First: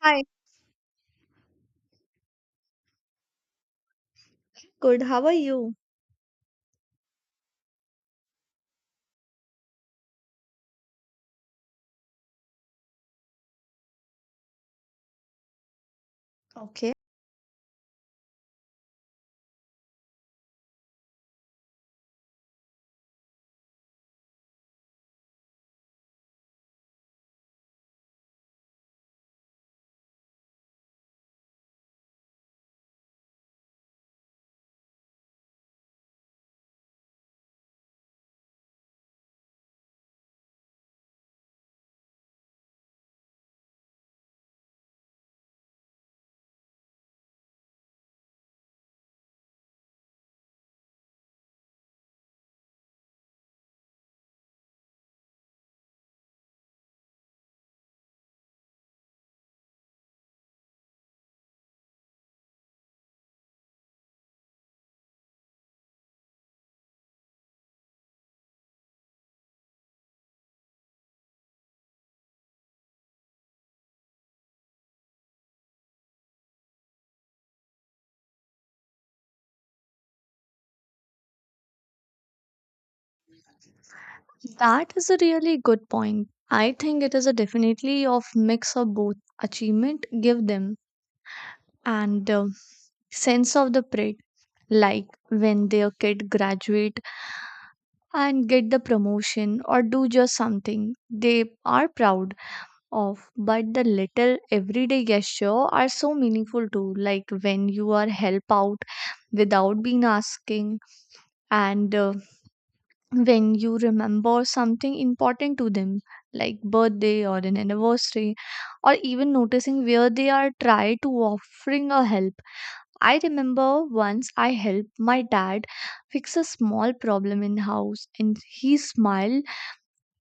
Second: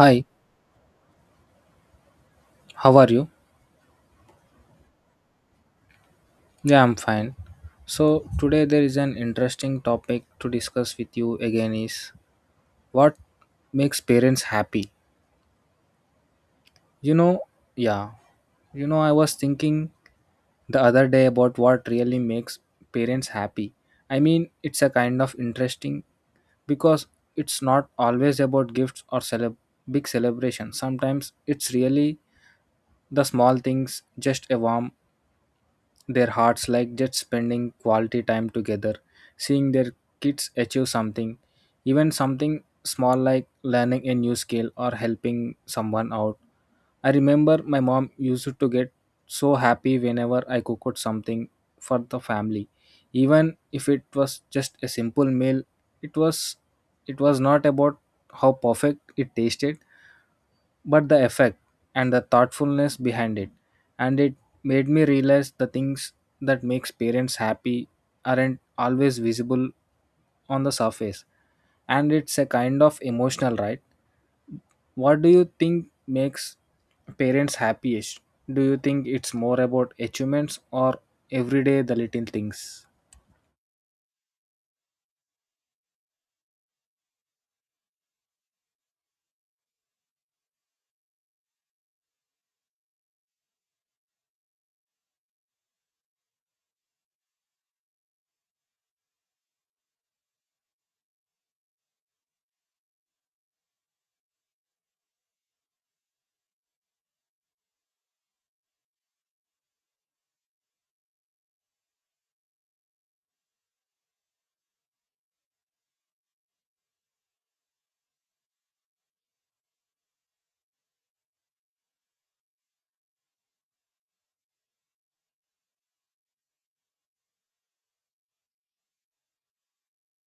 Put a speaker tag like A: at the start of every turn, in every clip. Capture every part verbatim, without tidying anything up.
A: Hi,
B: how are you?
A: good. How are you?
B: Yeah, I'm fine. So, today there is an interesting topic to discuss with you again is what makes parents happy.
A: Okay,
B: You know, yeah, you know, I was thinking the other day about what really makes parents happy. I mean, it's a kind of interesting because it's not always about gifts or celeb- big celebrations. Sometimes it's really the small things, just a warm their hearts like just spending quality time together, seeing their kids achieve something, even something small like learning a new skill or helping someone out. I remember my mom used to get so happy whenever I cooked something for the family, even if it was just a simple meal. It was it was not about how perfect it tasted, but the effect and the thoughtfulness behind it, and it made me realize the things that makes parents happy aren't always visible on the surface, and it's a kind of emotional, right? What do you think makes parents happiest? Do you think it's more about achievements or everyday the little things?
A: that is a really good point. I think it is a definitely of mix of both achievement give them and uh, sense of the pride. Like when their kid graduate and get the promotion or do just something they are proud of, but the little everyday gesture are so meaningful too. Like when you are help out without being asking and uh, when you remember something important to them like birthday or an anniversary or even noticing where they are try to offering a help. I remember once I helped my dad fix a small problem in house and he smiled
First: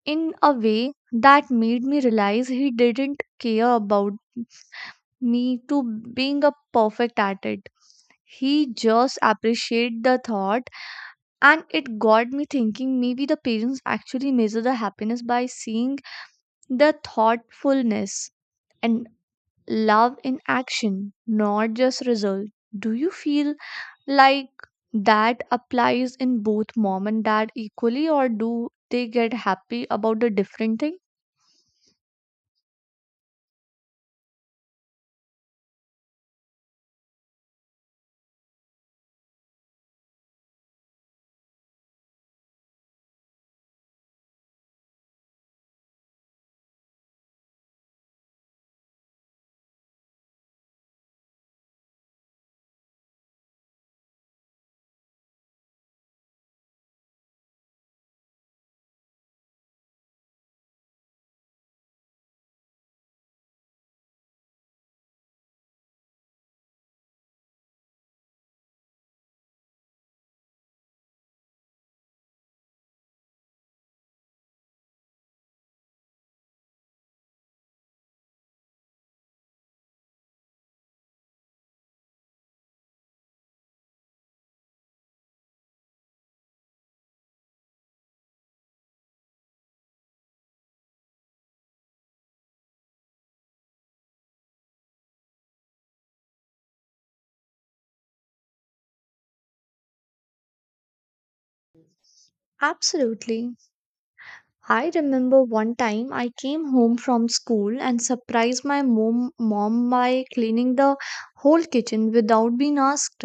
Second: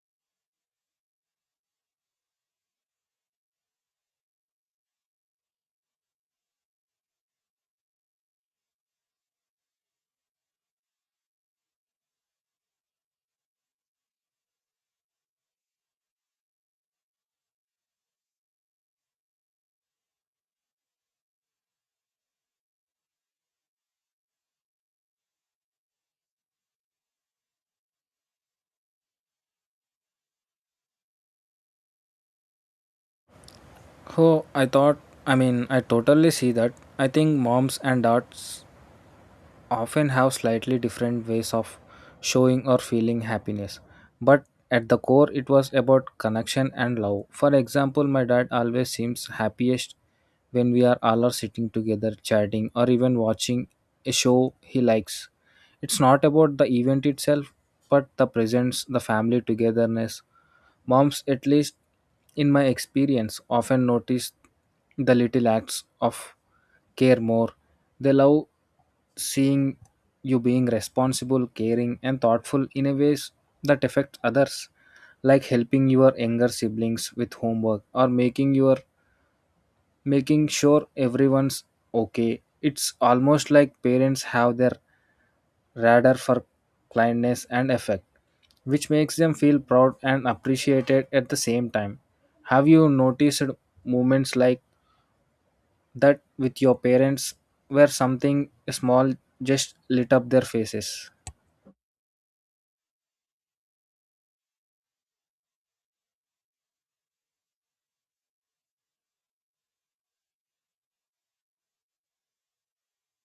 A: in a way that made me realize he didn't care about me to being a perfect at it. He just appreciate the thought and it got me thinking maybe the parents actually measure the happiness by seeing the thoughtfulness and love in action, not just result. Do you feel like that applies in both mom and dad equally, or do they get happy about the different thing?
B: oh i thought i mean I totally see that. I think moms and dads often have slightly different ways of showing or feeling happiness, but at the core, it was about connection and love. For example, my dad always seems happiest when we are all are sitting together, chatting, or even watching a show he likes. It's not about the event itself, but the presence, the family togetherness. Moms, at least in my experience, often notice the little acts of care more. They love seeing you being responsible, caring, and thoughtful in a ways that affect others, like helping your younger siblings with homework or making your making sure everyone's okay. It's almost like parents have their radar for kindness and effect, which makes them feel proud and appreciated at the same time. Have you noticed moments like that with your parents where something small just lit up their faces?
A: Absolutely. I remember one time I came home from school and surprised my mom, mom by cleaning the whole kitchen without being asked.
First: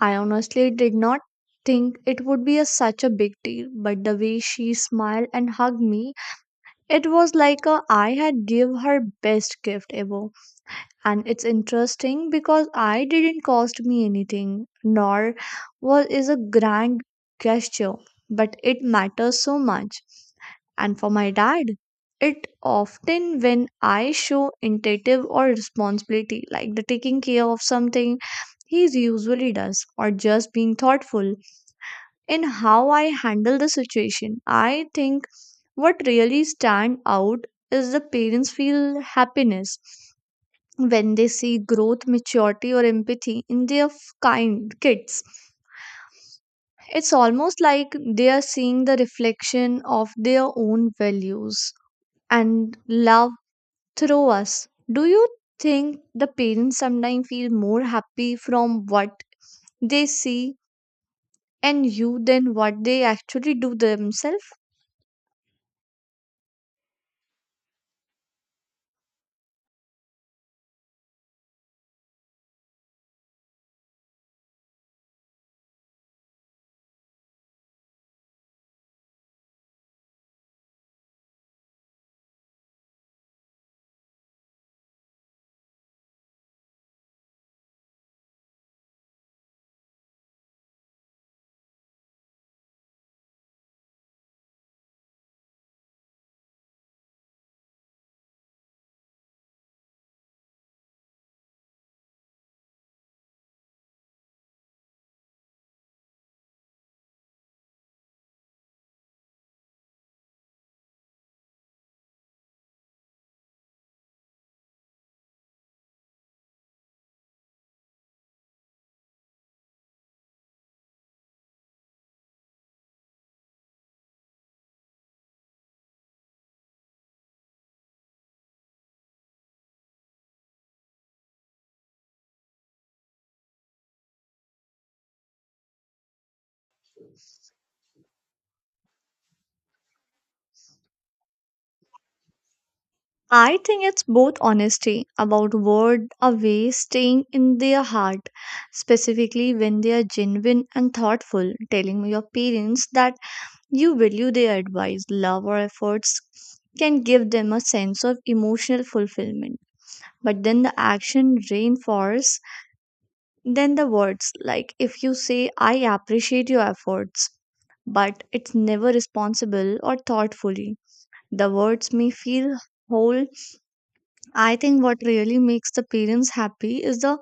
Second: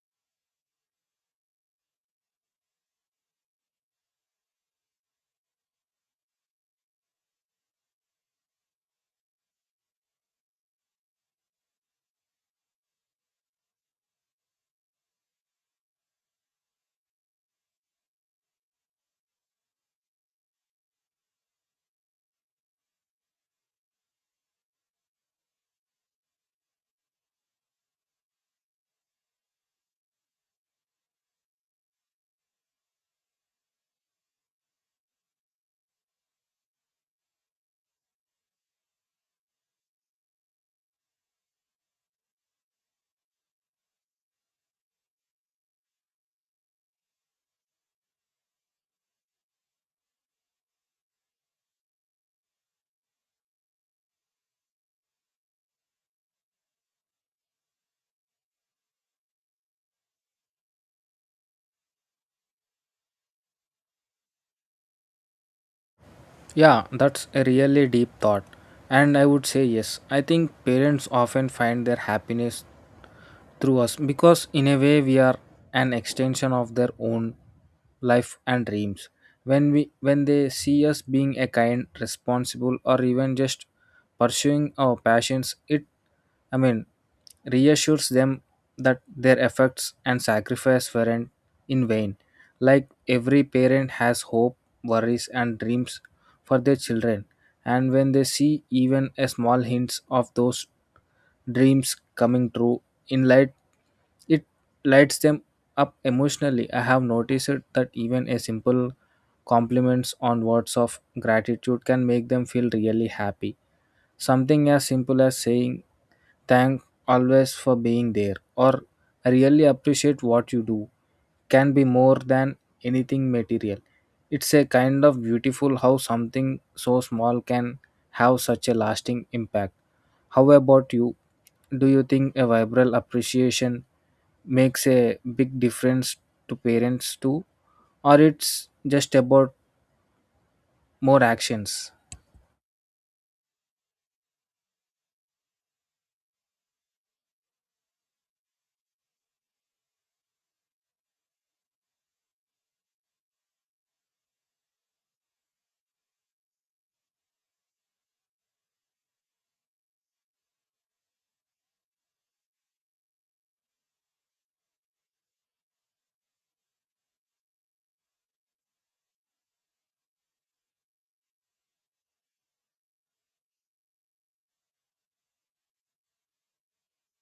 A: I honestly did not think it would be a, such a big deal, but the way she smiled and hugged me, it was like a, I had give her best gift ever. And it's interesting because I didn't cost me anything nor was is a grand gesture, but it matters so much. And for my dad, it often when I show initiative or responsibility like the taking care of something he usually does or just being thoughtful in how I handle the situation. I think what really stand out is the parents feel happiness when they see growth, maturity, or empathy in their f- kind kids. It's almost like they are seeing the reflection of their own values and love through us. Do you think the parents sometimes feel more happy from what they see and you than what they actually do themselves?
B: Yeah, that's a really deep thought. And I would say yes. I think parents often find their happiness through us because, in a way, we are an extension of their own life and dreams. When we when they see us being a kind, responsible, or even just pursuing our passions, it, I mean reassures them that their efforts and sacrifice weren't in vain. Like every parent has hope, worries, and dreams for their children, and when they see even a small hints of those dreams coming true in light, it lights them up emotionally. I have noticed it that even a simple compliments on words of gratitude can make them feel really happy. Something as simple as saying thank always for being there or I really appreciate what you do can be more than anything material. It's a kind of beautiful how something so small can have such a lasting impact. How about you? Do you think a vibrant appreciation makes a big difference to parents too? Or it's just about more actions?
A: I think it's both honesty about word away staying in their heart, specifically when they are genuine and thoughtful, telling your parents that you value their advice, love, or efforts can give them a sense of emotional fulfillment. But then the action reinforces then the words, like if you say, I appreciate your efforts, but it's never responsible or thoughtfully. The words may feel whole. I think what really makes the parents happy is the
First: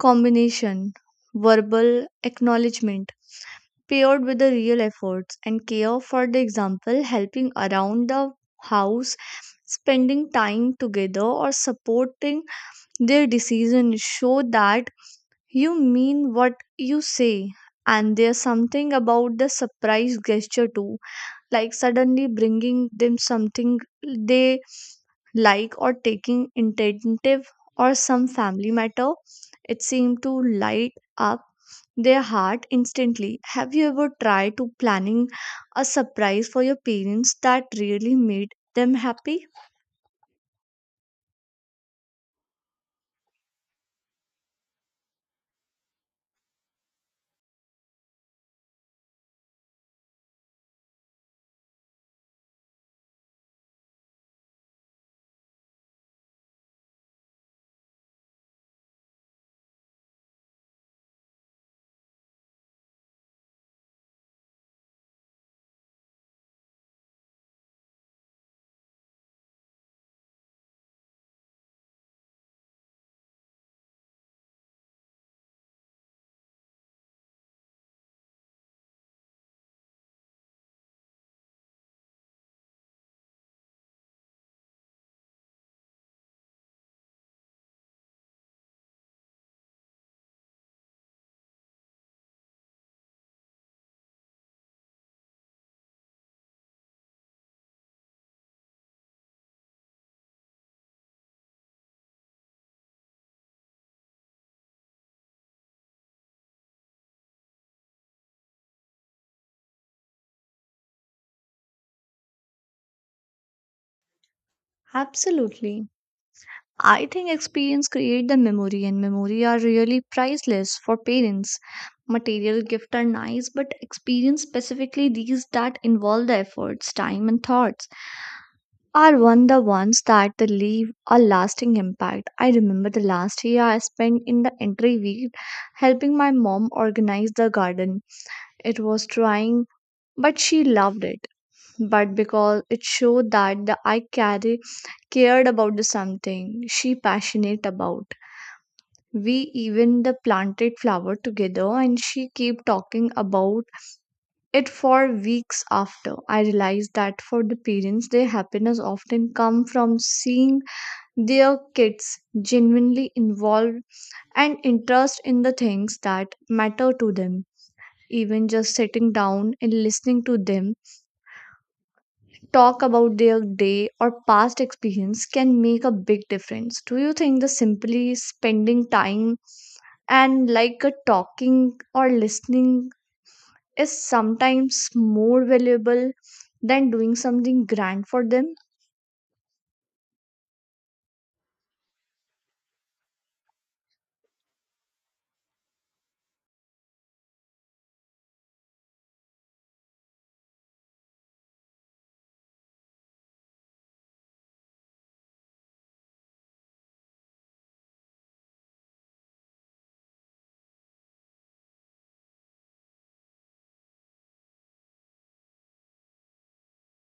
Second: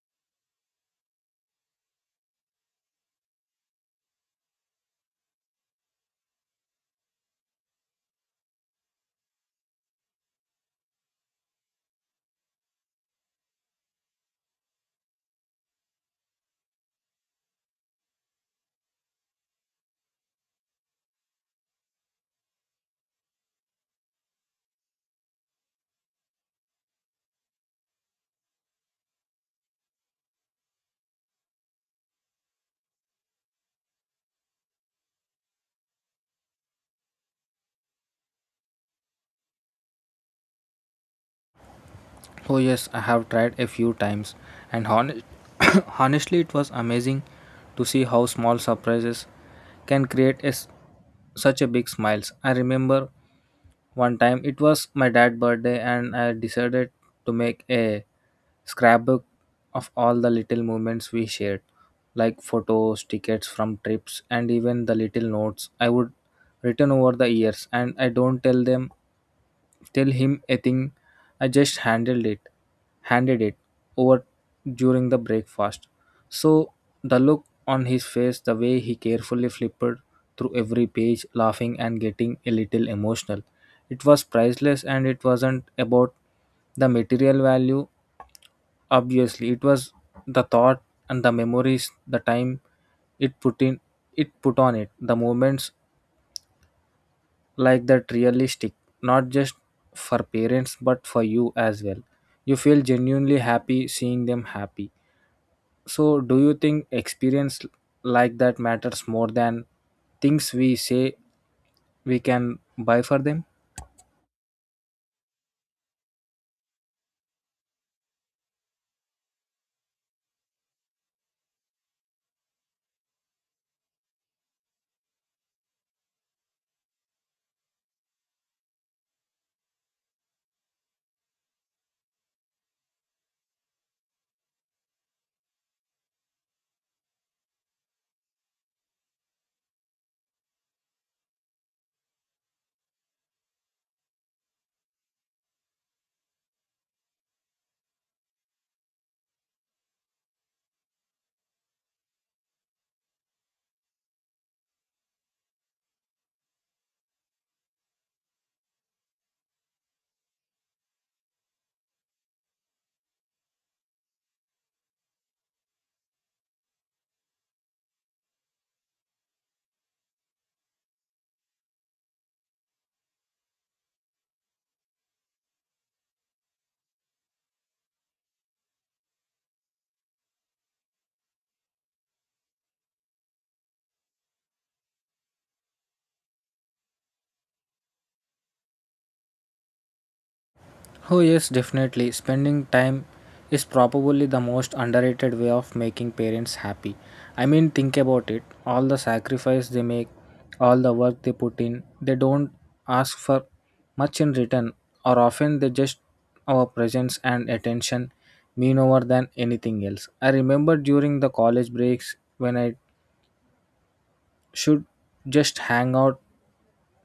A: combination verbal acknowledgement paired with the real efforts and care for the example helping around the house, spending time together, or supporting their decision show that you mean what you say. And there's something about the surprise gesture too, like suddenly bringing them something they like or taking intentive or some family matter. It seemed to light up their heart instantly. Have you ever tried to planning a surprise for your parents that really made them happy?
B: Oh yes, I have tried a few times, and hon- honestly, it was amazing to see how small surprises can create a s- such a big smiles. I remember one time it was my dad's birthday, and I decided to make a scrapbook of all the little moments we shared, like photos, tickets from trips, and even the little notes I would written over the years. And I don't tell them, tell him a thing. I just handled it, handed it over during the breakfast. So the look on his face, the way he carefully flipped through every page, laughing and getting a little emotional. It was priceless, and it wasn't about the material value. Obviously, it was the thought and the memories, the time it put in, it put on it. The moments like that really stick, not just for parents but for you as well. You feel genuinely happy seeing them happy. So, do you think experience like that matters more than things we say we can buy for them?
A: Absolutely. I think experience create the memory and memory are really priceless for parents. Material gift are nice, but experience specifically these that involve the efforts, time and thoughts. Are one the ones that they leave a lasting impact. I remember the last year I spent in the entry week helping my mom organize the garden. It was trying, but she loved it. But because it showed that the I carry cared about the something she passionate about. We even the planted flower together and she kept talking about it for weeks after. I realized that for the parents their happiness often come from seeing their kids genuinely involved and interest in the things that matter to them. Even just sitting down and listening to them talk about their day or past experience can make a big difference. Do you think the simply spending time and like a talking or listening is sometimes more valuable than doing something grand for them?
B: Oh, yes, definitely. Spending time is probably the most underrated way of making parents happy. I mean, think about it. All the sacrifice they make, all the work they put in, they don't ask for much in return, or often they just our presence and attention mean over than anything else. I remember during the college breaks when I should just hang out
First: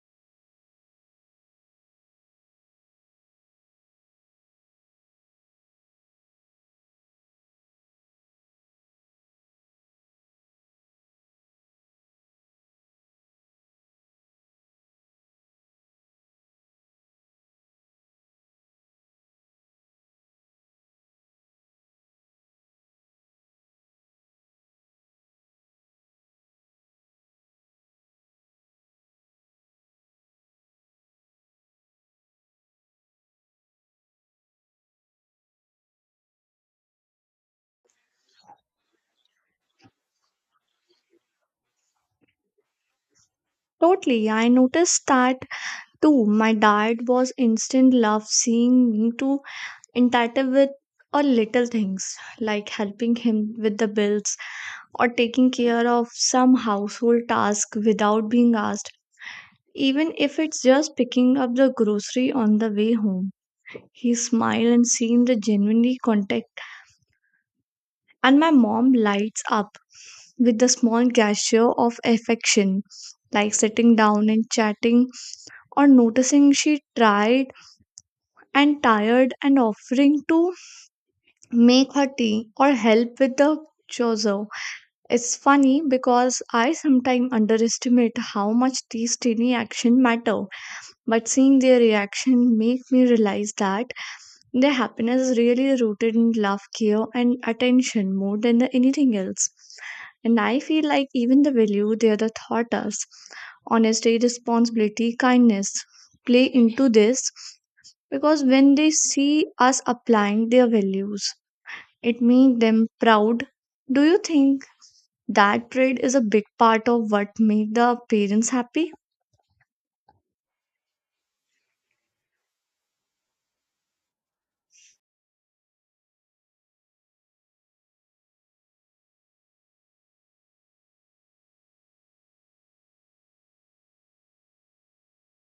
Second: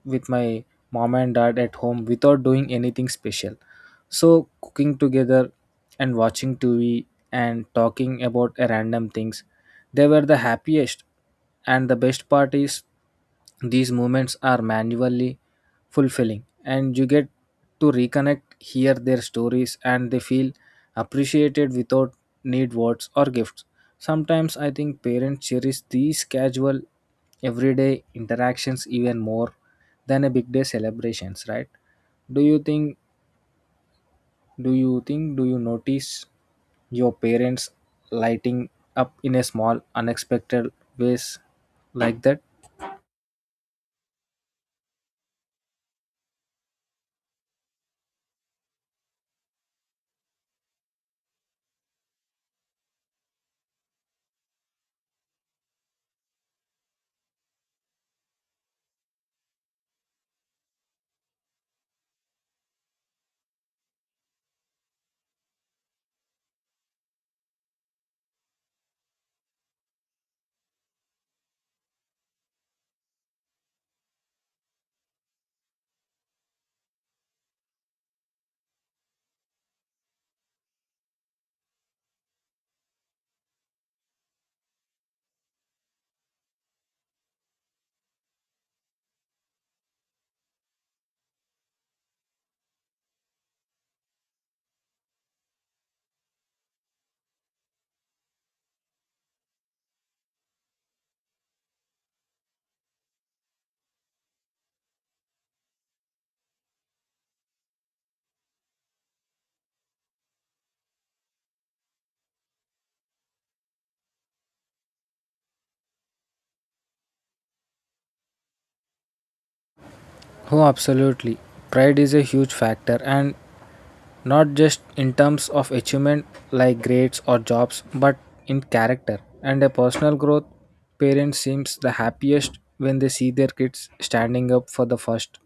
B: with my mom and dad at home without doing anything special. So, cooking together and watching T V and talking about random things, they were the happiest. And the best part is these moments are manually fulfilling, and you get to reconnect, hear their stories, and they feel appreciated without need words or gifts. Sometimes I think parents cherish these casual, everyday interactions even more than a big day celebrations, right? Do you think? Do you think? Do you notice your parents lighting up in a small, unexpected ways like that?
A: Totally. I noticed that too. My dad was instant love seeing me to entitled with or little things like helping him with the bills or taking care of some household task without being asked, even if it's just picking up the grocery on the way home. He smiled and seemed genuinely content, and my mom lights up with the small gesture of affection, like sitting down and chatting or noticing she tried and tired and offering to make her tea or help with the chores. It's funny because I sometimes underestimate how much these tiny actions matter, but seeing their reaction make me realize that their happiness is really rooted in love, care, and attention more than the anything else. And I feel like even the value they are the taught us, honesty, responsibility, kindness, play into this because when they see us applying their values, it makes them proud. Do you think that pride is a big part of what make the parents happy?
B: Oh, absolutely. Pride is a huge factor, and not just in terms of achievement like grades or jobs, but in character and a personal growth. Parents seems the happiest when they see their kids standing up for the first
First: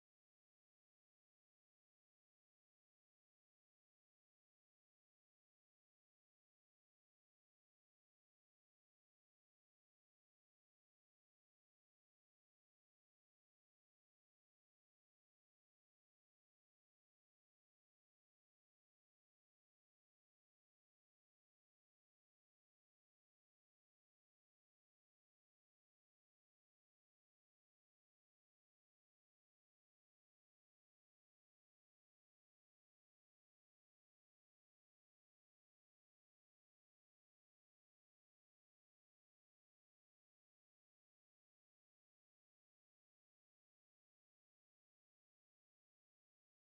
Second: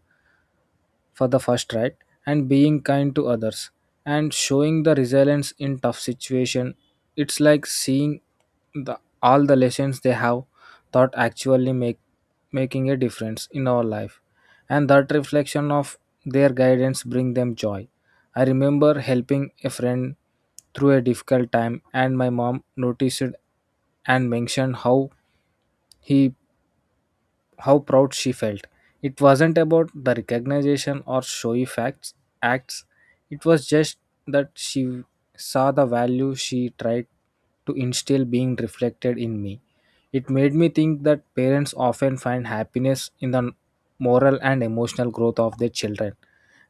B: for the first right, and being kind to others, and showing the resilience in tough situation. It's like seeing the all the lessons they have taught actually make making a difference in our life, and that reflection of their guidance bring them joy. I remember helping a friend through a difficult time, and my mom noticed and mentioned how he how proud she felt. It wasn't about the recognition or showy facts acts. It was just that she saw the value she tried to instill being reflected in me. It made me think that parents often find happiness in the moral and emotional growth of their children,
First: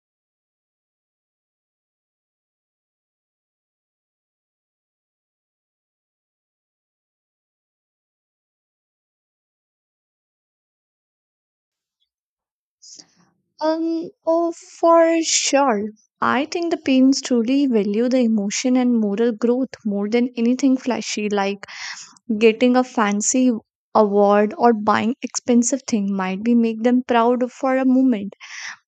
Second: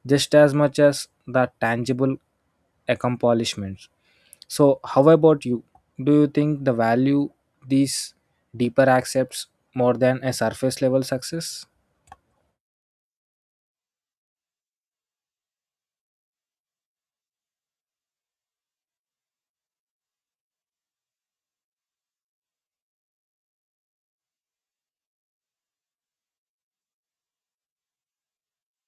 B: just as much as the tangible accomplishments. So, how about you? Do you think the value these deeper accepts more than a surface level success?
A: Um, oh, for sure. I think the parents truly value the emotion and moral growth more than anything flashy, like getting a fancy award or buying expensive thing might be make them proud for a moment,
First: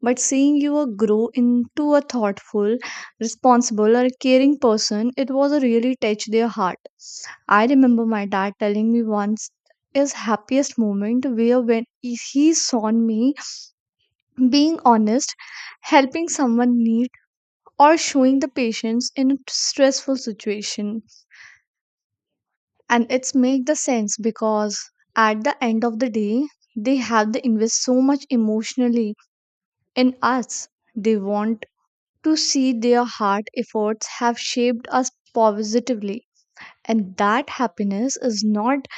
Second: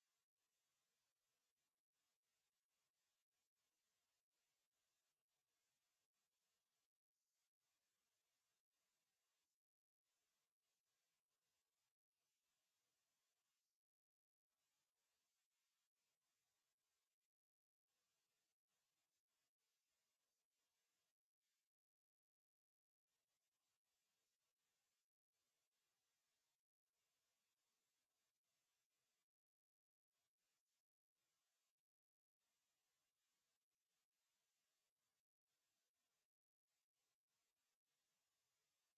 A: but seeing you uh, grow into a thoughtful responsible or a caring person it was a really touch their heart. I remember my dad telling me once his happiest moment where when he he saw me being honest, helping someone need or showing the patience in a stressful situation. And it's make the sense because at the end of the day, they have to invest so much emotionally in us. They want to see their hard efforts have shaped us positively. And that happiness is not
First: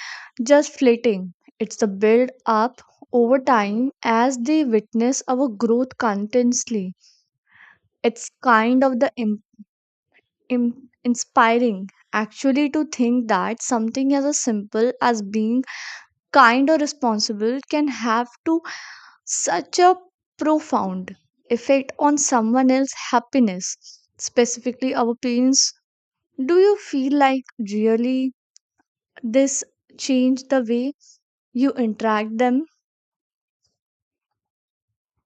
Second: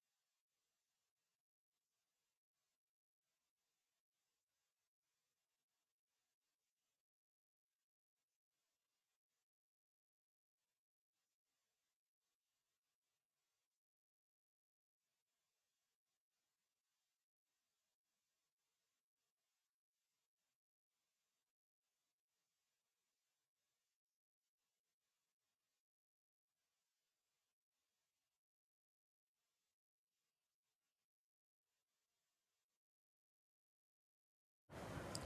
A: just fleeting. It's the build up over time as they witness our growth continuously. It's kind of the Im- inspiring actually to think that something as a simple as being kind or responsible can have to such a profound effect on someone else's happiness, specifically our parents. Do you feel like really this changed the way you interact them?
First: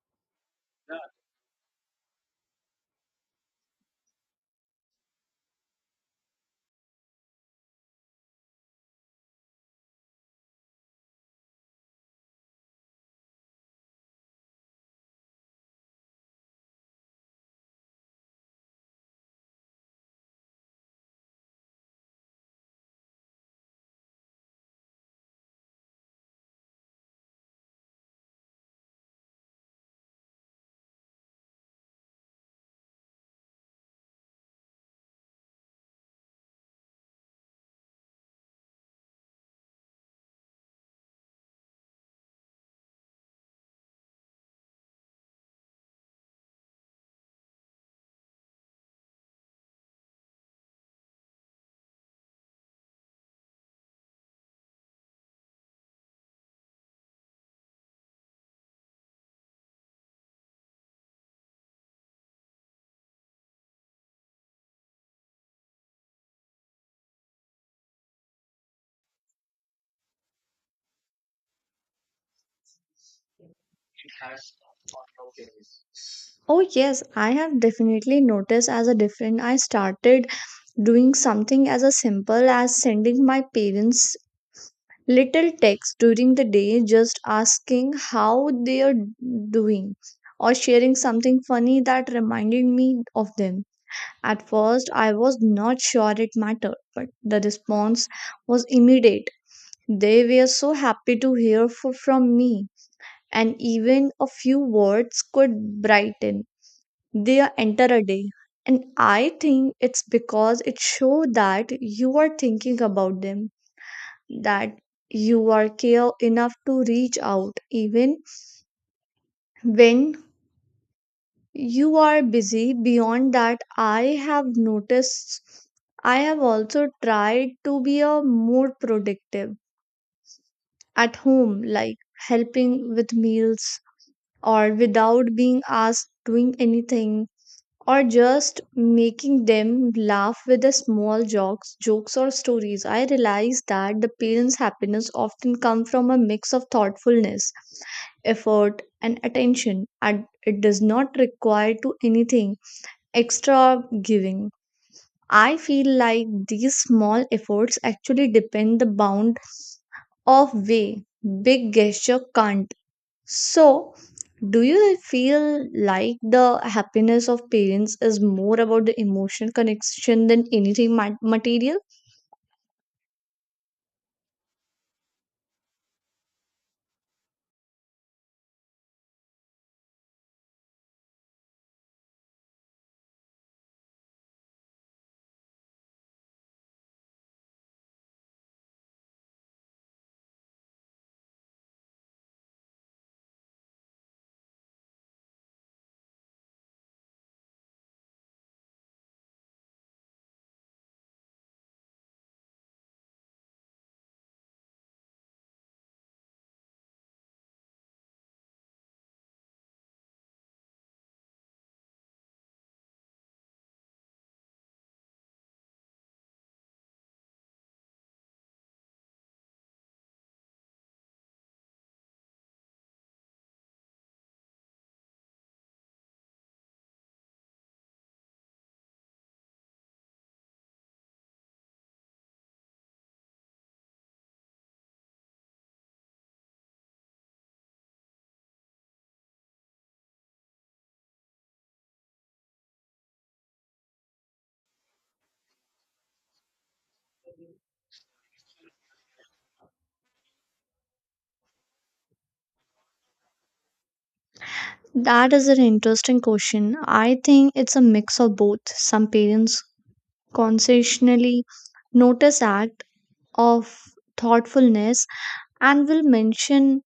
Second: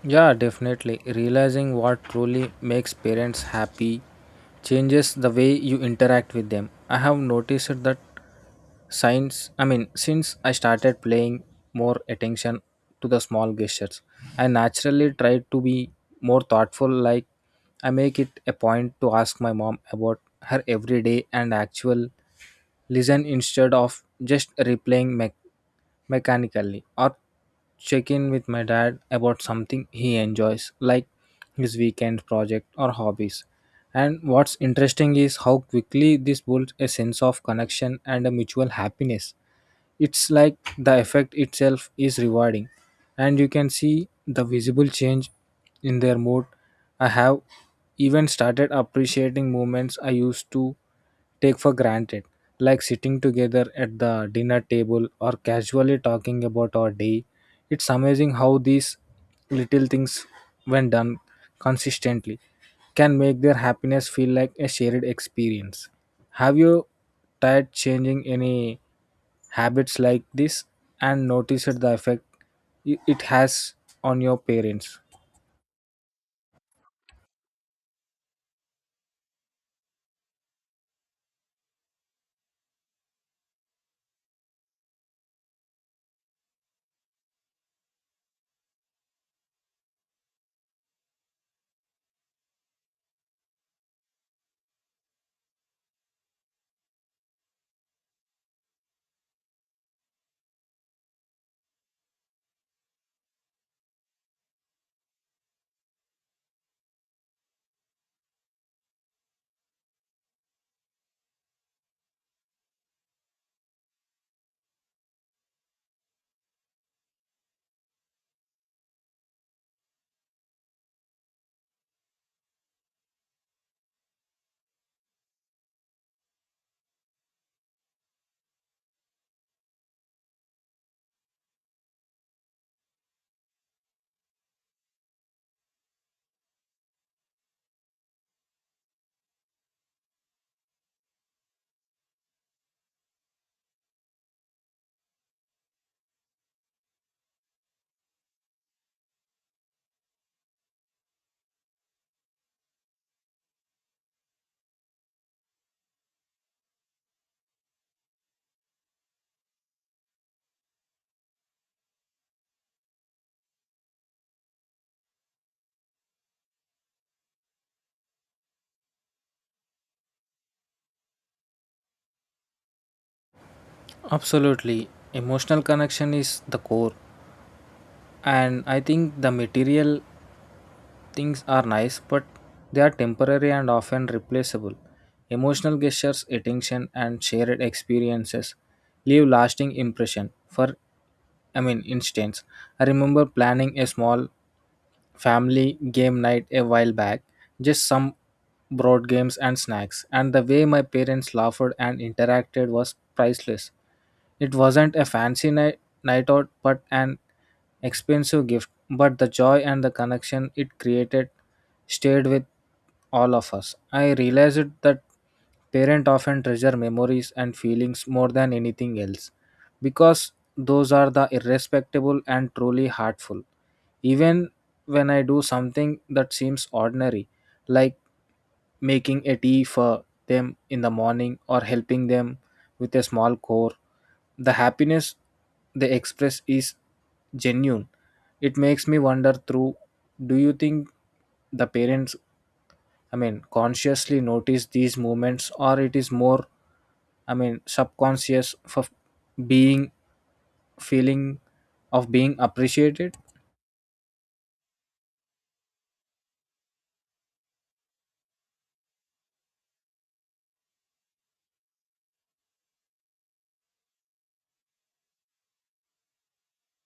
B: Yeah, definitely. Realizing what truly makes parents happy changes the way you interact with them. I have noticed that since I mean since I started paying more attention to the small gestures, I naturally try to be more thoughtful. Like, I make it a point to ask my mom about her everyday and actual listen instead of just replaying me- mechanically, or check in with my dad about something he enjoys like his weekend project or hobbies. And what's interesting is how quickly this builds a sense of connection and a mutual happiness. It's like the effect itself is rewarding, and you can see the visible change in their mood. I have even started appreciating moments I used to take for granted, like sitting together at the dinner table or casually talking about our day. It's amazing how these little things, when done consistently, can make their happiness feel like a shared experience. Have you tried changing any habits like this and noticed the effect i- it has on your parents?
A: Oh yes, I have definitely noticed as a different. I started doing something as a simple as sending my parents little text during the day just asking how they are doing or sharing something funny that reminded me of them. At first, I was not sure it mattered, but the response was immediate. They were so happy to hear fo- from me, and even a few words could brighten their entire day. And I think it's because it showed that you are thinking about them, that you are care enough to reach out even when you are busy. Beyond that I have noticed, I have also tried to be a more productive at home, like helping with meals or without being asked doing anything or just making them laugh with the small jokes jokes or stories. I realize that the parents happiness often come from a mix of thoughtfulness, effort and attention, and it does not require to anything extra giving. I feel like these small efforts actually depend the bound of way big gesture can't. So, do you feel like the happiness of parents is more about the emotional connection than anything ma- material?
B: Absolutely. Emotional connection is the core, and I think the material things are nice, but they are temporary and often replaceable. Emotional gestures, attention, and shared experiences leave lasting impression. For I mean, instance, I remember planning a small family game night a while back, just some board games and snacks, and the way my parents laughed and interacted was priceless. It wasn't a fancy night, night out, but an expensive gift. But the joy and the connection it created stayed with all of us. I realized that parents often treasure memories and feelings more than anything else because those are the irrespectable and truly heartful, even when I do something that seems ordinary, like making a tea for them in the morning or helping them with a small chore, the happiness they express is genuine. It makes me wonder through, do you think the parents I mean consciously notice these movements, or it is more I mean subconscious for being feeling of being appreciated?
A: That is an interesting question. I think it's a mix of both. Some parents consciously notice act of thoughtfulness and will mention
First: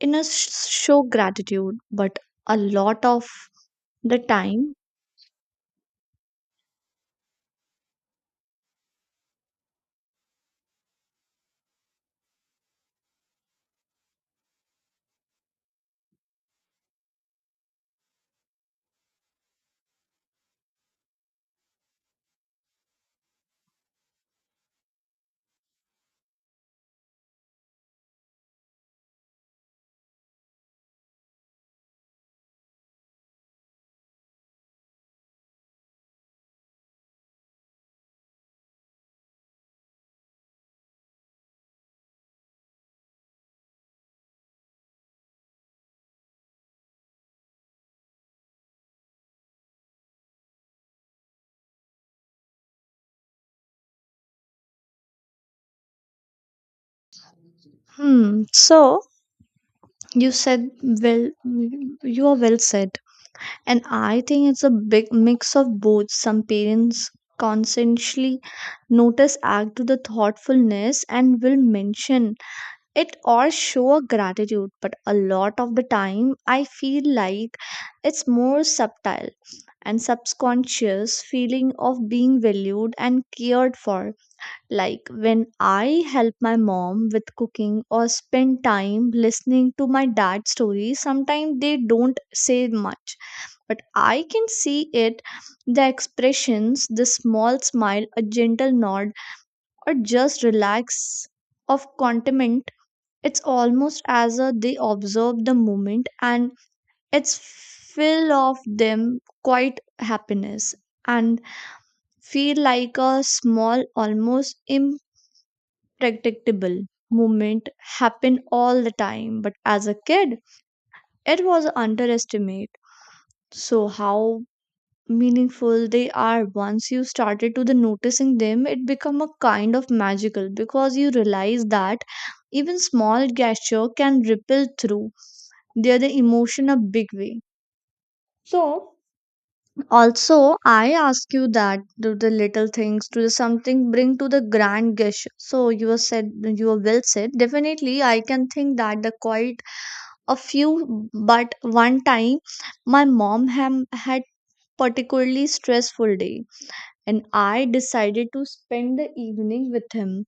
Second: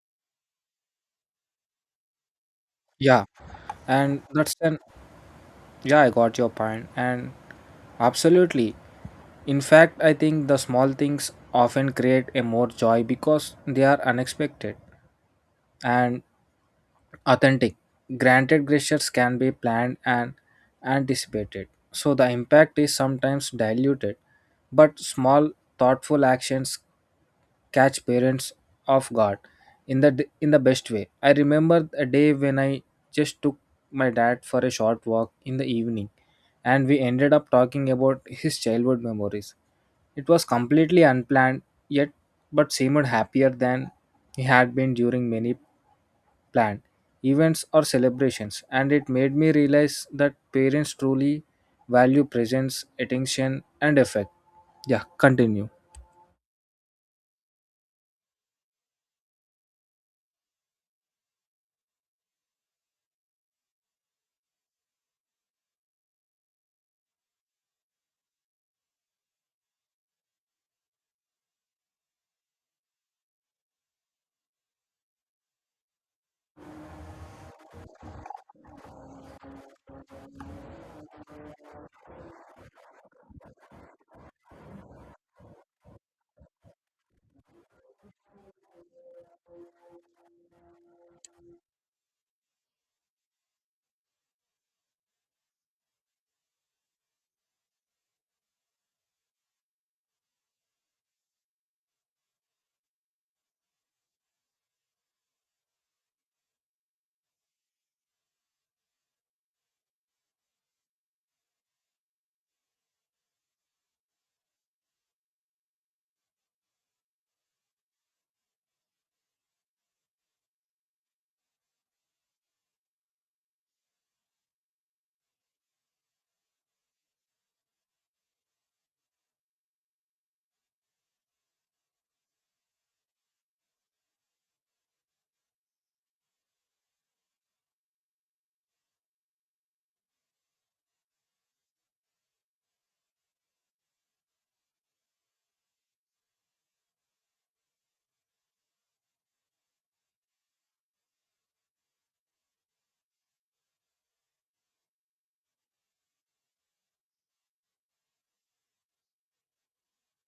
A: in a sh- show gratitude, but a lot
B: Yeah.
A: of the
B: And that's
A: time,
B: an. Yeah, I got your point, and absolutely. In fact, I think the small things often create a more joy because they are unexpected and authentic. Granted, gestures can be planned and anticipated, so the impact is sometimes diluted, but small, thoughtful actions catch parents off guard in the d- in the best way. I remember a day when I just took my dad for a short walk in the evening, and we ended up talking about his childhood memories. It was completely unplanned, yet but seemed happier than he had been during many planned events or celebrations, and it made me realize that parents truly value presence, attention and effect. Yeah, continue.
A: hmm. So you said well, you are well said. And I think it's a big mix of both. Some parents consciously notice act to the thoughtfulness and will mention it or show a gratitude, but a lot of the time I feel like it's more subtle and subconscious feeling of being valued and cared for. Like when I help my mom with cooking or spend time listening to my dad's stories sometimes they don't say much, but I can see it, the expressions, the small smile, a gentle nod, or just relax of contentment. It's almost as though they observe the moment and it's full of them quite happiness and feel like a small, almost impracticable movement happen all the time but as a kid it was underestimated. So how meaningful they are once you started to the noticing them it become a kind of magical because you realize that even small gesture can ripple through their the emotion a big way. So also I ask you that do the little things to the something bring to the grand gesture so you have said you have well said. Definitely I can think that the quite a few, but one time my mom ham had particularly stressful day, and I decided to spend the evening with him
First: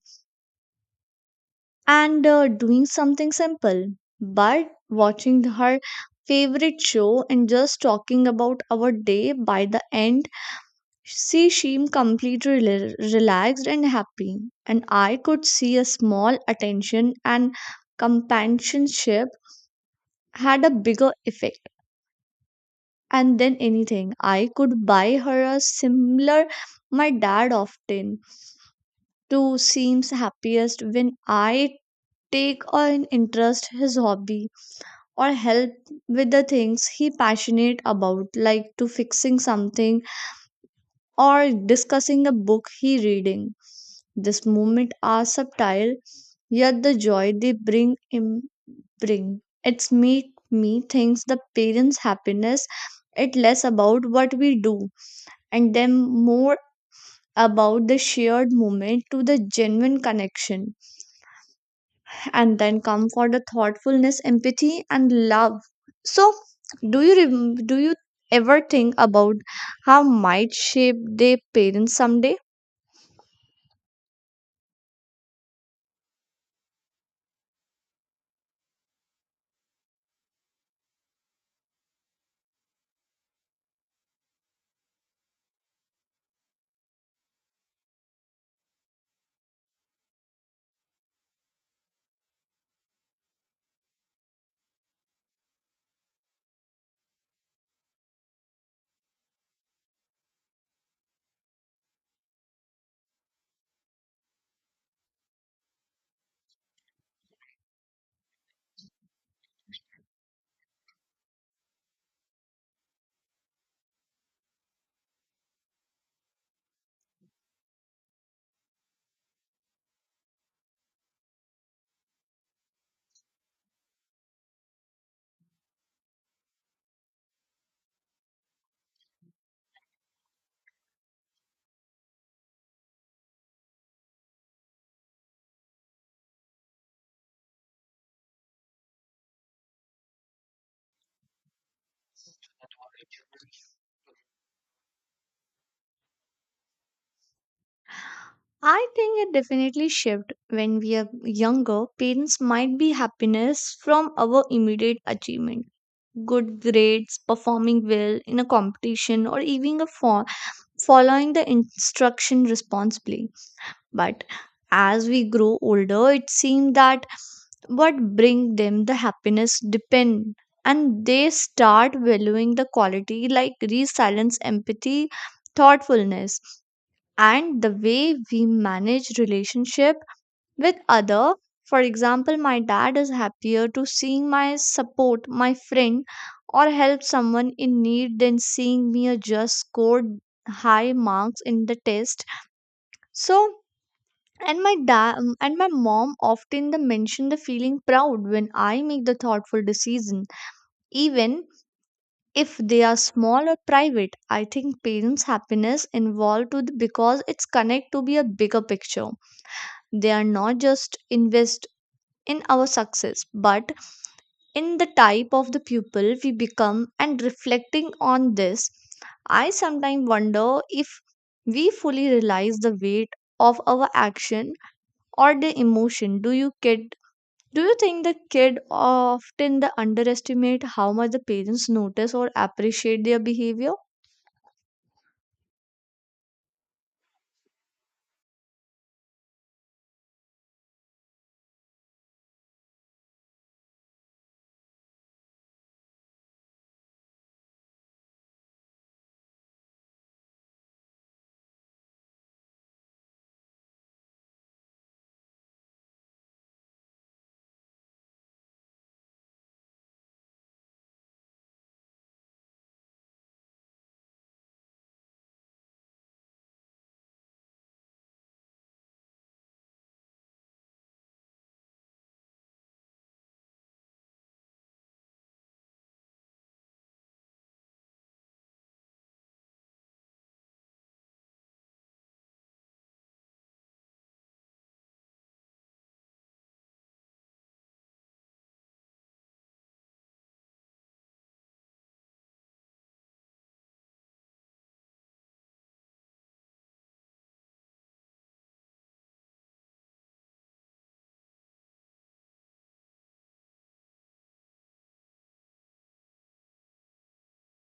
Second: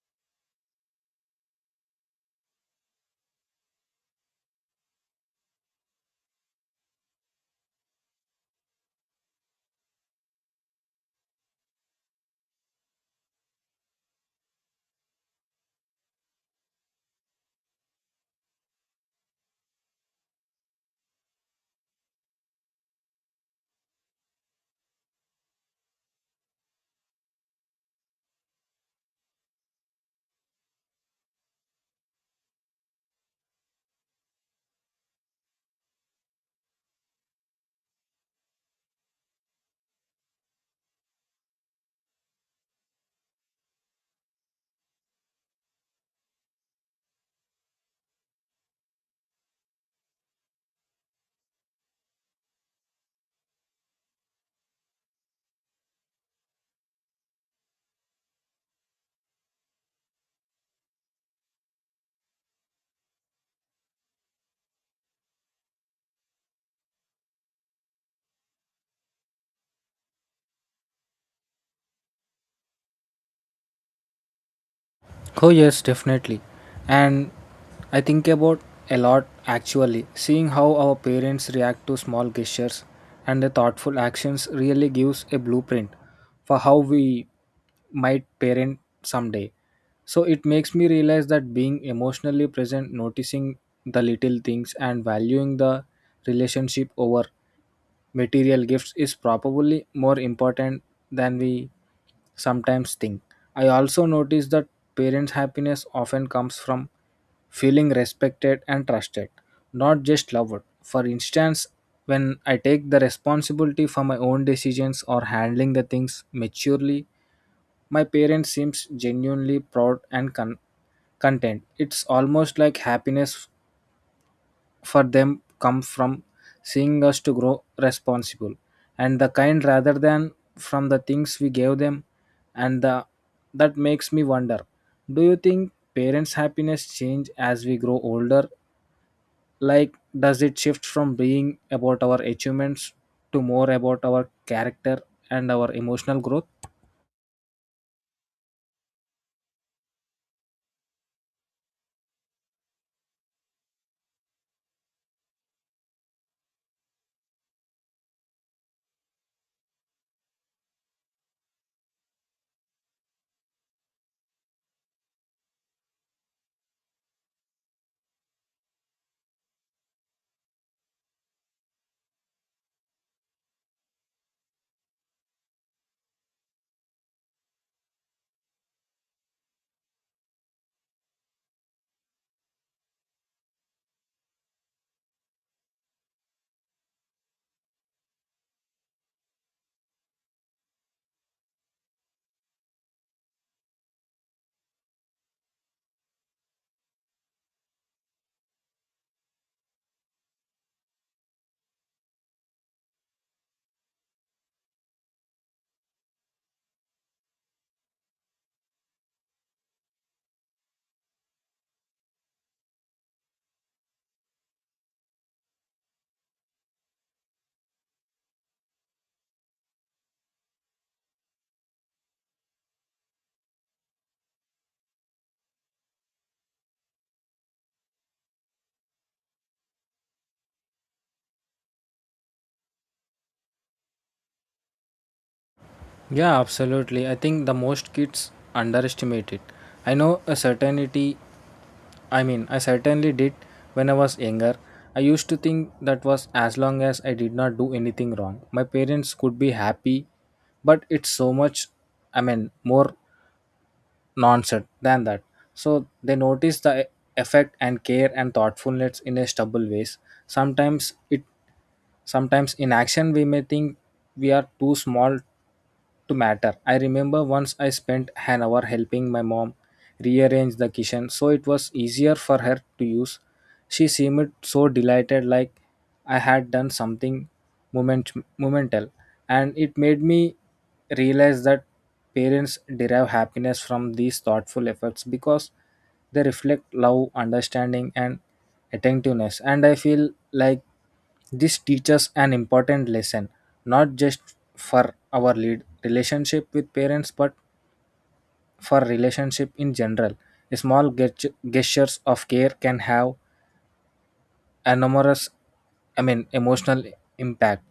A: and uh, doing something simple, but watching her favorite show and just talking about our day. By the end she seemed completely rela- relaxed and happy, and I could see a small attention and companionship had a bigger effect and then anything I could buy her a similar. My dad often too seems happiest when I take an interest his hobby or help with the things he passionate about like to fixing something or discussing a book he reading. This moment are subtle yet the joy they bring him bring it's make me thinks the parents happiness it less about what we do and them more about the shared moment to the genuine connection and then come for the thoughtfulness empathy and love. So do you rem- do you ever think about how might shape their parents someday?
B: Oh, yes, definitely. And I think about a lot actually. Seeing how our parents react to small gestures and the thoughtful actions really gives a blueprint for how we might parent someday. So it makes me realize that being emotionally present, noticing the little things, and valuing the relationship over material gifts is probably more important than we sometimes think. I also notice that parents' happiness often comes from feeling respected and trusted, not just loved. For instance, when I take the responsibility for my own decisions or handling the things maturely, my parents seems genuinely proud and con- content. It's almost like happiness for them come from seeing us to grow responsible and the kind rather than from the things we gave them. And the, that makes me wonder, do you think parents happiness change as we grow older? Like, does it shift from being about our achievements to more about our character and our emotional growth?
A: I think it definitely shift when we are younger parents might be happiness from our immediate achievement, good grades, performing well in a competition or even a fo- following the instruction responsibly, but as we grow older it seems that what bring them the happiness depend and they start valuing the quality like resilience, empathy, thoughtfulness and the way we manage relationship with other. For example, my dad is happier to seeing my support my friend or help someone in need than seeing me just score high marks in the test. So and my dad and my mom often the mention the feeling proud when I make the thoughtful decision, even if they are small or private. I think parents happiness involved to the, because it's connect to be a bigger picture. They are not just invest in our success but in the type of the pupil we become. And reflecting on this I sometimes wonder if we fully realize the weight of our action or the emotion do you get. Do you think the kid often the underestimate how much the parents notice or appreciate their behavior?
B: Yeah, absolutely. I think the most kids underestimate it. I know a certainty, I mean, I certainly did when I was younger. I used to think that was as long as I did not do anything wrong, my parents could be happy, but it's so much, I mean, more nonsense than that. So they notice the e- effect and care and thoughtfulness in a stubble ways. Sometimes it sometimes in action we may think we are too small to matter. I remember once I spent an hour helping my mom rearrange the kitchen so it was easier for her to use. She seemed so delighted like I had done something moment momental, and it made me realize that parents derive happiness from these thoughtful efforts because they reflect love, understanding and attentiveness. And I feel like this teaches an important lesson, not just for our lead relationship with parents but for relationship in general. Small get- gestures of care can have enormous, i mean emotional impact.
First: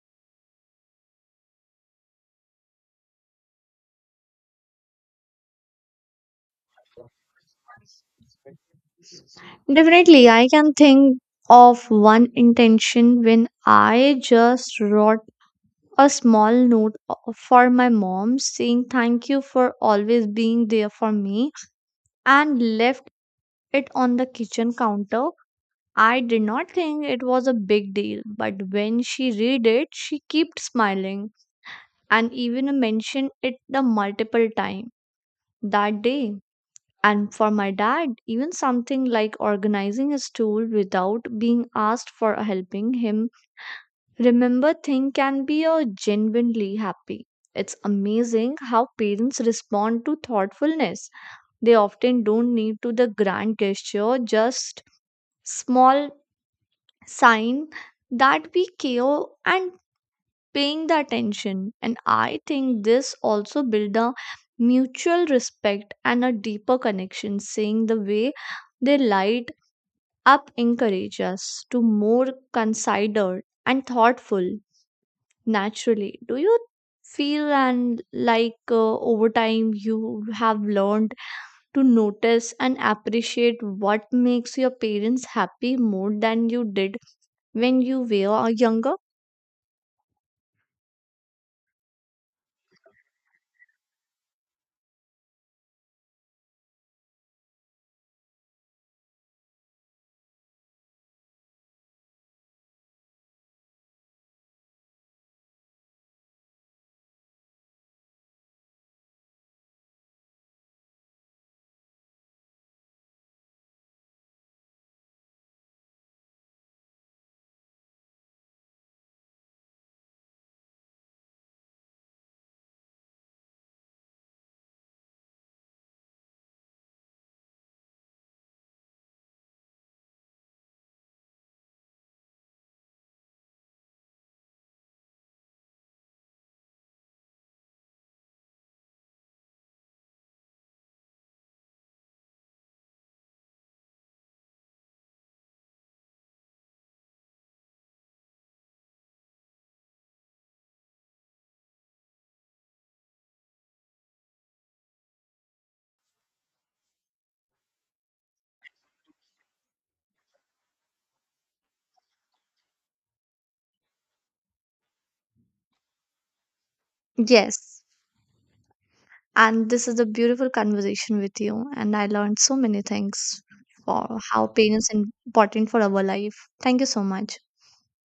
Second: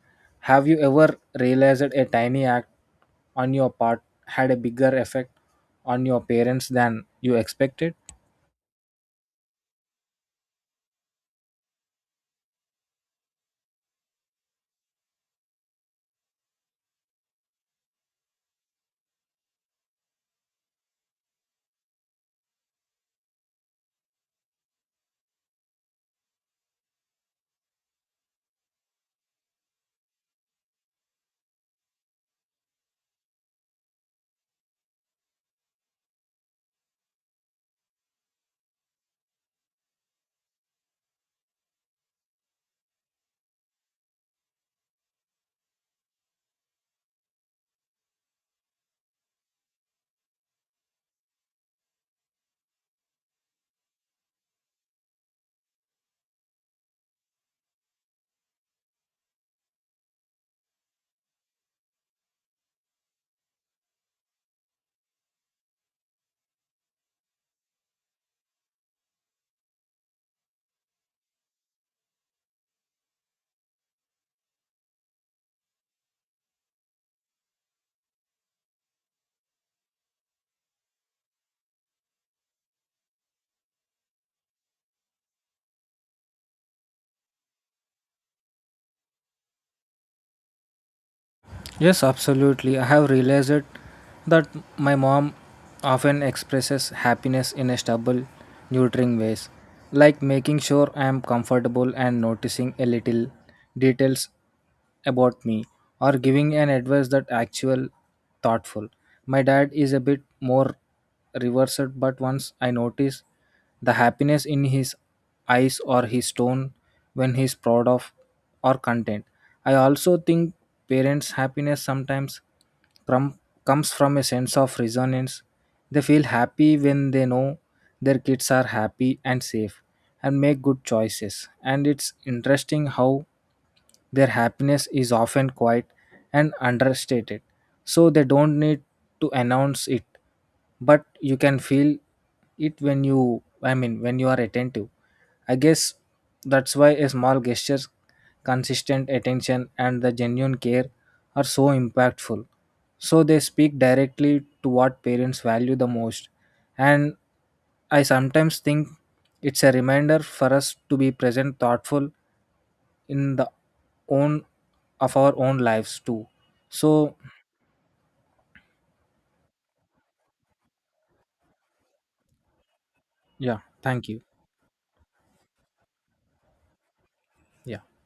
B: Have you ever realized that a tiny act on your part had a bigger effect on your parents than you expected?
A: Definitely, I can think of one intention when I just wrote a small note o- for my mom saying thank you for always being there for me and left it on the kitchen counter. I did not think it was a big deal, but when she read it, she kept smiling and even mentioned it the multiple time. That day. And for my dad, even something like organizing his tool without being asked for helping him remember thing can be a genuinely happy. It's amazing how parents respond to thoughtfulness. They often don't need to the grand gesture, just small sign that we care and paying the attention. And I think this also build a mutual respect and a deeper connection. Seeing the way they light up encourage us to more considered and thoughtful naturally. Do you feel and like uh, over time you have learned to notice and appreciate what makes your parents happy more than you did when you were younger?
B: Yes, absolutely. I have realized it that my mom often expresses happiness in a stubble, nurturing ways, like making sure I am comfortable and noticing a little details about me or giving an advice that actual thoughtful. My dad is a bit more reversed, but once I notice the happiness in his eyes or his tone when he's proud of or content. I also think parents' happiness sometimes crum- comes from a sense of resonance. They feel happy when they know their kids are happy and safe and make good choices. And it's interesting how their happiness is often quiet and understated, so they don't need to announce it, but you can feel it when you, I mean, when you are attentive. I guess that's why a small gestures, consistent attention, and the genuine care are so impactful. So they speak directly to what parents value the most. And I sometimes think it's a reminder for us to be present, thoughtful, in the own of our own lives too. So,
A: Yes. And this is a beautiful conversation with you. And I learned so many things
B: yeah, thank
A: for
B: you.
A: how pain is important for our life. Thank you so much.
B: Yeah.